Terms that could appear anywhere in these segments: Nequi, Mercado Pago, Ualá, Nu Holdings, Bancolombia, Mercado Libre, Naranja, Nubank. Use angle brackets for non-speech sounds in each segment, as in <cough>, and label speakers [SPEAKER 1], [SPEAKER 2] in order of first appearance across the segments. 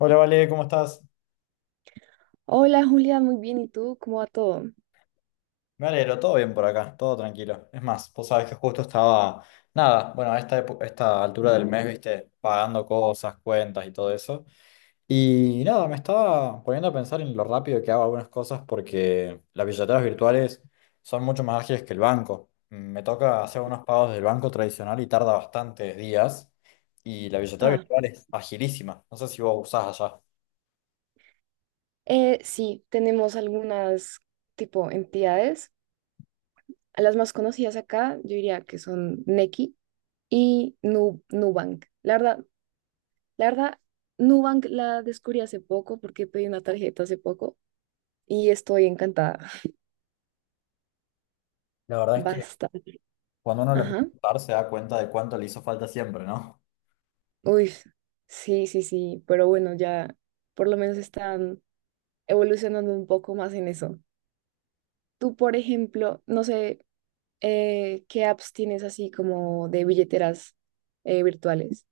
[SPEAKER 1] Hola, Vale, ¿cómo estás?
[SPEAKER 2] Hola Julia, muy bien. ¿Y tú? ¿Cómo va todo?
[SPEAKER 1] Me alegro, todo bien por acá, todo tranquilo. Es más, vos sabés que justo estaba, nada, bueno, a esta altura del mes, viste, pagando cosas, cuentas y todo eso. Y nada, me estaba poniendo a pensar en lo rápido que hago algunas cosas porque las billeteras virtuales son mucho más ágiles que el banco. Me toca hacer unos pagos del banco tradicional y tarda bastantes días. Y la billetera
[SPEAKER 2] Ah,
[SPEAKER 1] virtual es agilísima. No sé si vos usás allá.
[SPEAKER 2] sí, tenemos algunas tipo entidades. A Las más conocidas acá, yo diría que son Nequi y Nubank. La verdad, Nubank la descubrí hace poco porque pedí una tarjeta hace poco y estoy encantada. <laughs>
[SPEAKER 1] La verdad es que
[SPEAKER 2] Basta.
[SPEAKER 1] cuando uno la
[SPEAKER 2] Ajá.
[SPEAKER 1] empieza a usar se da cuenta de cuánto le hizo falta siempre, ¿no?
[SPEAKER 2] Uy, sí, sí, sí. Pero bueno, ya por lo menos están evolucionando un poco más en eso. Tú, por ejemplo, no sé. ¿Qué apps tienes así como de billeteras virtuales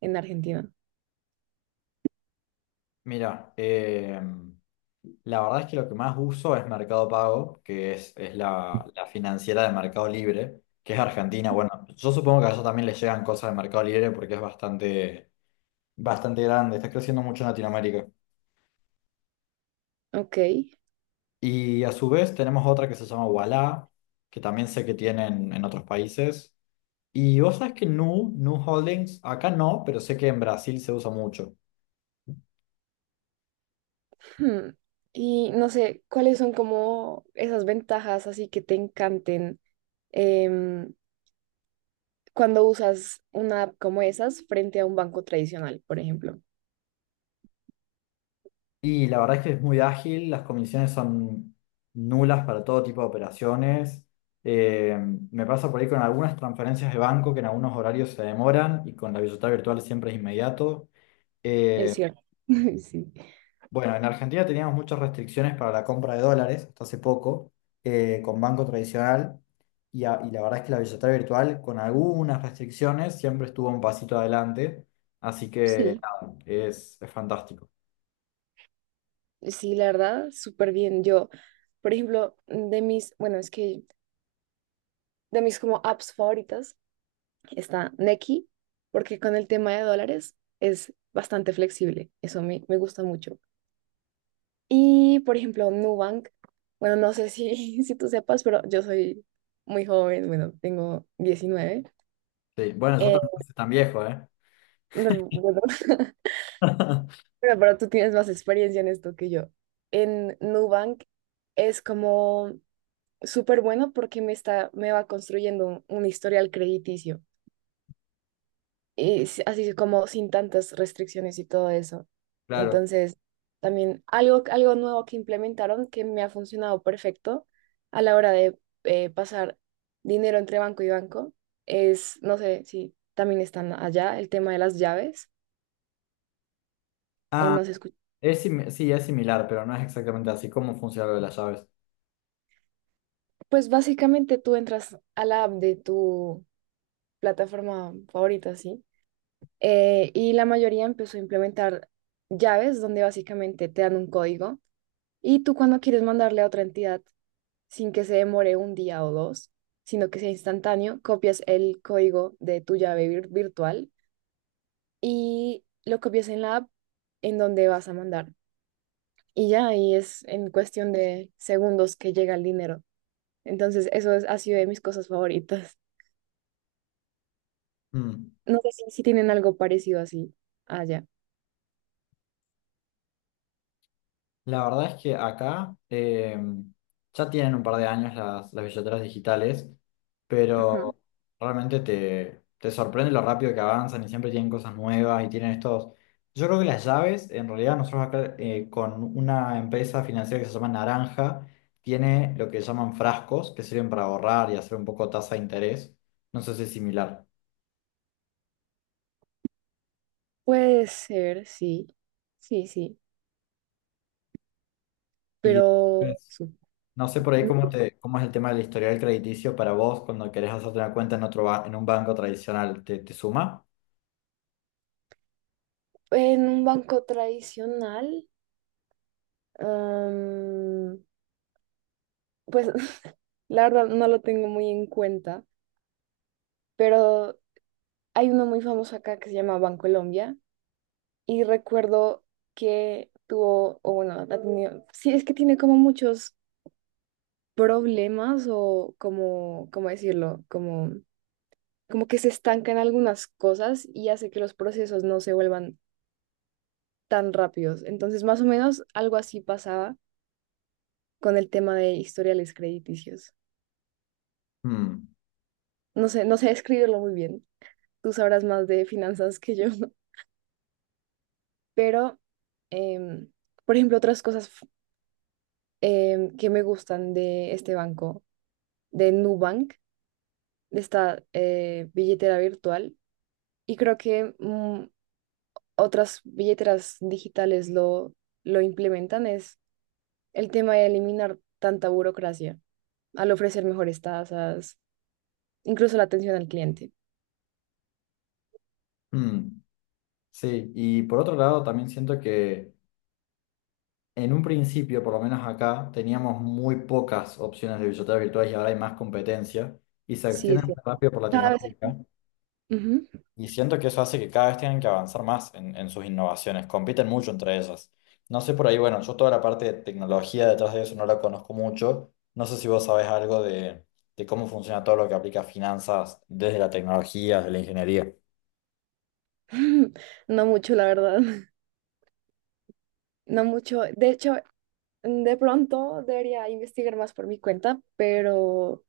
[SPEAKER 2] en Argentina?
[SPEAKER 1] Mira, la verdad es que lo que más uso es Mercado Pago, que es la, la financiera de Mercado Libre, que es argentina. Bueno, yo supongo que a eso también le llegan cosas de Mercado Libre porque es bastante, bastante grande, está creciendo mucho en Latinoamérica.
[SPEAKER 2] Ok.
[SPEAKER 1] Y a su vez tenemos otra que se llama Ualá, que también sé que tienen en otros países. Y vos sabés que Nu Holdings, acá no, pero sé que en Brasil se usa mucho.
[SPEAKER 2] Hmm. Y no sé, ¿cuáles son como esas ventajas así que te encanten em, cuando usas una app como esas frente a un banco tradicional, por ejemplo?
[SPEAKER 1] Y la verdad es que es muy ágil, las comisiones son nulas para todo tipo de operaciones. Eh, Me pasa por ahí con algunas transferencias de banco que en algunos horarios se demoran y con la billetera virtual siempre es inmediato.
[SPEAKER 2] Es
[SPEAKER 1] Eh,
[SPEAKER 2] cierto. <laughs> Sí.
[SPEAKER 1] bueno, en Argentina teníamos muchas restricciones para la compra de dólares hasta hace poco con banco tradicional y la verdad es que la billetera virtual con algunas restricciones siempre estuvo un pasito adelante. Así que
[SPEAKER 2] Sí,
[SPEAKER 1] nada, es fantástico.
[SPEAKER 2] sí, la verdad, súper bien. Yo, por ejemplo, es que de mis como apps favoritas está Nequi, porque con el tema de dólares es bastante flexible. Eso me gusta mucho. Y, por ejemplo, Nubank, bueno, no sé si, <laughs> si tú sepas, pero yo soy muy joven, bueno, tengo 19.
[SPEAKER 1] Sí, bueno, yo
[SPEAKER 2] Eh,
[SPEAKER 1] tampoco soy tan viejo, ¿eh?
[SPEAKER 2] no, bueno, <laughs>
[SPEAKER 1] <laughs>
[SPEAKER 2] pero tú tienes más experiencia en esto que yo. En Nubank es como súper bueno porque me va construyendo un historial crediticio, y así como sin tantas restricciones y todo eso.
[SPEAKER 1] Claro.
[SPEAKER 2] Entonces, también algo nuevo que implementaron que me ha funcionado perfecto a la hora de pasar dinero entre banco y banco es, no sé si también están allá, el tema de las llaves o
[SPEAKER 1] Ah,
[SPEAKER 2] no se escucha.
[SPEAKER 1] sí, es similar, pero no es exactamente así como funciona lo de las llaves.
[SPEAKER 2] Pues básicamente tú entras a la app de tu plataforma favorita, ¿sí? Y la mayoría empezó a implementar llaves donde básicamente te dan un código y tú cuando quieres mandarle a otra entidad sin que se demore un día o dos, sino que sea instantáneo, copias el código de tu llave virtual y lo copias en la app en donde vas a mandar. Y ya ahí es en cuestión de segundos que llega el dinero. Entonces, ha sido de mis cosas favoritas. <laughs>
[SPEAKER 1] Mm.
[SPEAKER 2] No sé si, si tienen algo parecido así allá.
[SPEAKER 1] La verdad es que acá ya tienen un par de años las billeteras digitales,
[SPEAKER 2] Ajá.
[SPEAKER 1] pero realmente te sorprende lo rápido que avanzan y siempre tienen cosas nuevas y tienen estos... Yo creo que las llaves, en realidad nosotros acá con una empresa financiera que se llama Naranja, tiene lo que llaman frascos, que sirven para ahorrar y hacer un poco tasa de interés. No sé si es similar.
[SPEAKER 2] Puede ser, sí. Sí, sí.
[SPEAKER 1] Y
[SPEAKER 2] pero Sí.
[SPEAKER 1] No sé por ahí cómo es el tema del historial crediticio para vos cuando querés hacerte una cuenta en otro en un banco tradicional, te suma?
[SPEAKER 2] En un banco tradicional, am, pues <laughs> la verdad no lo tengo muy en cuenta, pero hay uno muy famoso acá que se llama Bancolombia y recuerdo que tuvo, o bueno, ha tenido, sí, es que tiene como muchos problemas o como, ¿cómo decirlo? Como, como que se estancan algunas cosas y hace que los procesos no se vuelvan tan rápidos. Entonces, más o menos algo así pasaba con el tema de historiales crediticios.
[SPEAKER 1] Mm,
[SPEAKER 2] No sé, no sé escribirlo muy bien. Tú sabrás más de finanzas que yo, <laughs> pero, em, por ejemplo, otras cosas que me gustan de este banco, de Nubank, de esta billetera virtual, y creo que mm, otras billeteras digitales lo implementan, es el tema de eliminar tanta burocracia al ofrecer mejores tasas incluso la atención al cliente.
[SPEAKER 1] mm, sí, y por otro lado también siento que en un principio, por lo menos acá, teníamos muy pocas opciones de billeteras virtuales y ahora hay más competencia y se
[SPEAKER 2] Sí, es
[SPEAKER 1] extienden muy
[SPEAKER 2] cierto.
[SPEAKER 1] rápido por
[SPEAKER 2] Cada vez
[SPEAKER 1] Latinoamérica.
[SPEAKER 2] Ujú.
[SPEAKER 1] Y siento que eso hace que cada vez tengan que avanzar más en sus innovaciones, compiten mucho entre ellas. No sé por ahí, bueno, yo toda la parte de tecnología detrás de eso no la conozco mucho. No sé si vos sabés algo de cómo funciona todo lo que aplica a finanzas desde la tecnología, desde la ingeniería.
[SPEAKER 2] <laughs> No mucho, la verdad. <laughs> No mucho. De hecho, de pronto debería investigar más por mi cuenta, pero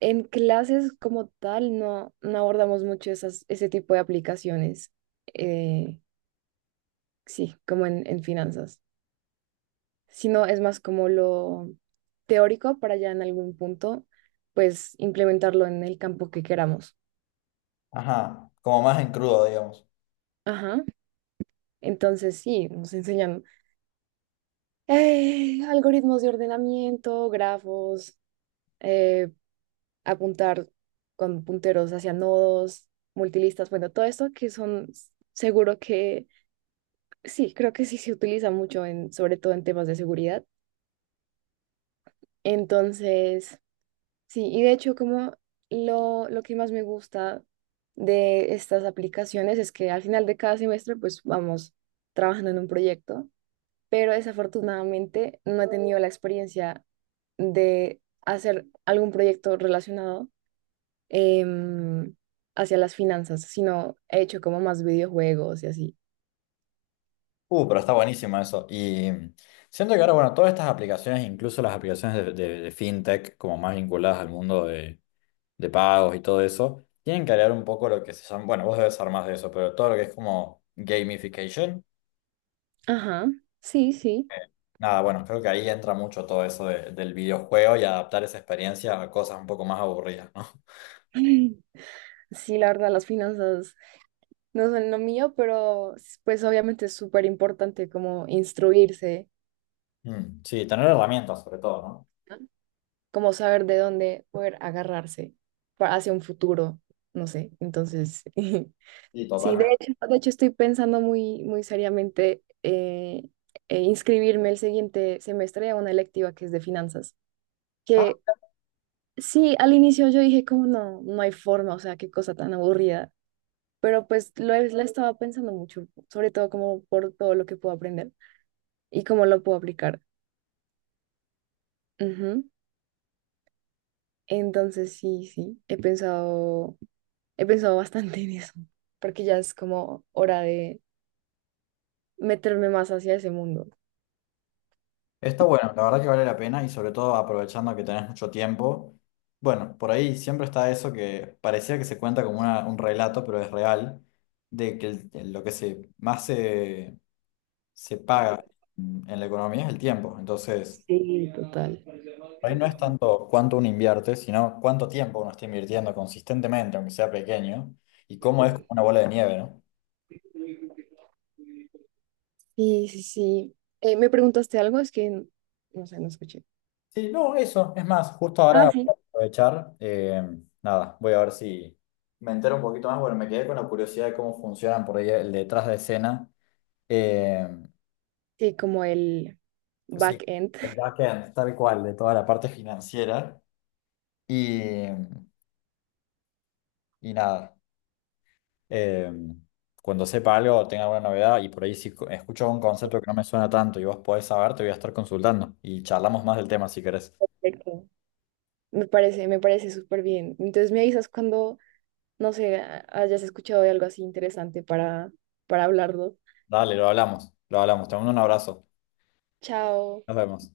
[SPEAKER 2] en clases como tal no, no abordamos mucho ese tipo de aplicaciones. Eh, sí, como en finanzas, sino es más como lo teórico para ya en algún punto, pues implementarlo en el campo que queramos.
[SPEAKER 1] Ajá, como más en crudo, digamos.
[SPEAKER 2] Ajá. Entonces sí, nos enseñan algoritmos de ordenamiento, grafos, eh, apuntar con punteros hacia nodos, multilistas, bueno, todo esto que son seguro que sí, creo que sí se utiliza mucho en, sobre todo en temas de seguridad. Entonces, sí, y de hecho como lo que más me gusta de estas aplicaciones es que al final de cada semestre pues vamos trabajando en un proyecto, pero desafortunadamente no he tenido la experiencia de hacer algún proyecto relacionado em, hacia las finanzas, sino he hecho como más videojuegos y así.
[SPEAKER 1] Pero está buenísimo eso. Y siento que ahora, bueno, todas estas aplicaciones, incluso las aplicaciones de fintech, como más vinculadas al mundo de pagos y todo eso, tienen que crear un poco lo que se llama, bueno, vos debes saber más de eso, pero todo lo que es como gamification.
[SPEAKER 2] Ajá, sí, sí.
[SPEAKER 1] eh,
[SPEAKER 2] <clears throat>
[SPEAKER 1] Nada, bueno, creo que ahí entra mucho todo eso del videojuego y adaptar esa experiencia a cosas un poco más aburridas, ¿no?
[SPEAKER 2] <laughs> Sí, la verdad, las finanzas no son lo mío, pero pues obviamente es súper importante como instruirse
[SPEAKER 1] Mm, sí, tener herramientas sobre todo, ¿no?
[SPEAKER 2] como saber de dónde poder agarrarse hacia un futuro, no sé. Entonces, <laughs>
[SPEAKER 1] Sí,
[SPEAKER 2] sí,
[SPEAKER 1] totalmente.
[SPEAKER 2] de hecho estoy pensando muy seriamente inscribirme el siguiente semestre a una electiva que es de finanzas, que
[SPEAKER 1] Ah,
[SPEAKER 2] sí, al inicio yo dije como no, no hay forma, o sea, qué cosa tan aburrida. Pero pues la estaba pensando mucho, sobre todo como por todo lo que puedo aprender y cómo lo puedo aplicar. Ujú. Entonces sí, sí, He pensado bastante en eso, porque ya es como hora de meterme más hacia ese mundo.
[SPEAKER 1] está bueno, la verdad que vale la pena y sobre todo aprovechando que tenés mucho tiempo. Bueno, por ahí siempre está eso que parecía que se cuenta como un relato, pero es real, de que lo que se más se se paga en la economía es el tiempo. Entonces,
[SPEAKER 2] Sí, total.
[SPEAKER 1] por ahí no es tanto cuánto uno invierte, sino cuánto tiempo uno está invirtiendo consistentemente, aunque sea pequeño, y cómo es como una bola de nieve, ¿no?
[SPEAKER 2] Sí, sí, sí. ¿Me preguntaste algo? Es que, no sé, no escuché.
[SPEAKER 1] Sí, no, eso. Es más, justo
[SPEAKER 2] Ah,
[SPEAKER 1] ahora voy
[SPEAKER 2] sí.
[SPEAKER 1] a aprovechar. Nada, voy a ver si me entero un poquito más. Bueno, me quedé con la curiosidad de cómo funcionan por ahí el detrás de escena. eh,
[SPEAKER 2] Sí, como el
[SPEAKER 1] sí,
[SPEAKER 2] back-end.
[SPEAKER 1] el backend, tal cual, de toda la parte financiera. Y, y nada. eh, Cuando sepa algo o tenga alguna novedad y por ahí si escucho un concepto que no me suena tanto y vos podés saber, te voy a estar consultando y charlamos más del tema si querés.
[SPEAKER 2] Perfecto. Me parece súper bien. Entonces me avisas cuando, no sé, hayas escuchado de algo así interesante para hablarlo.
[SPEAKER 1] Dale, lo hablamos, lo hablamos. Te mando un abrazo.
[SPEAKER 2] Chao.
[SPEAKER 1] Nos vemos.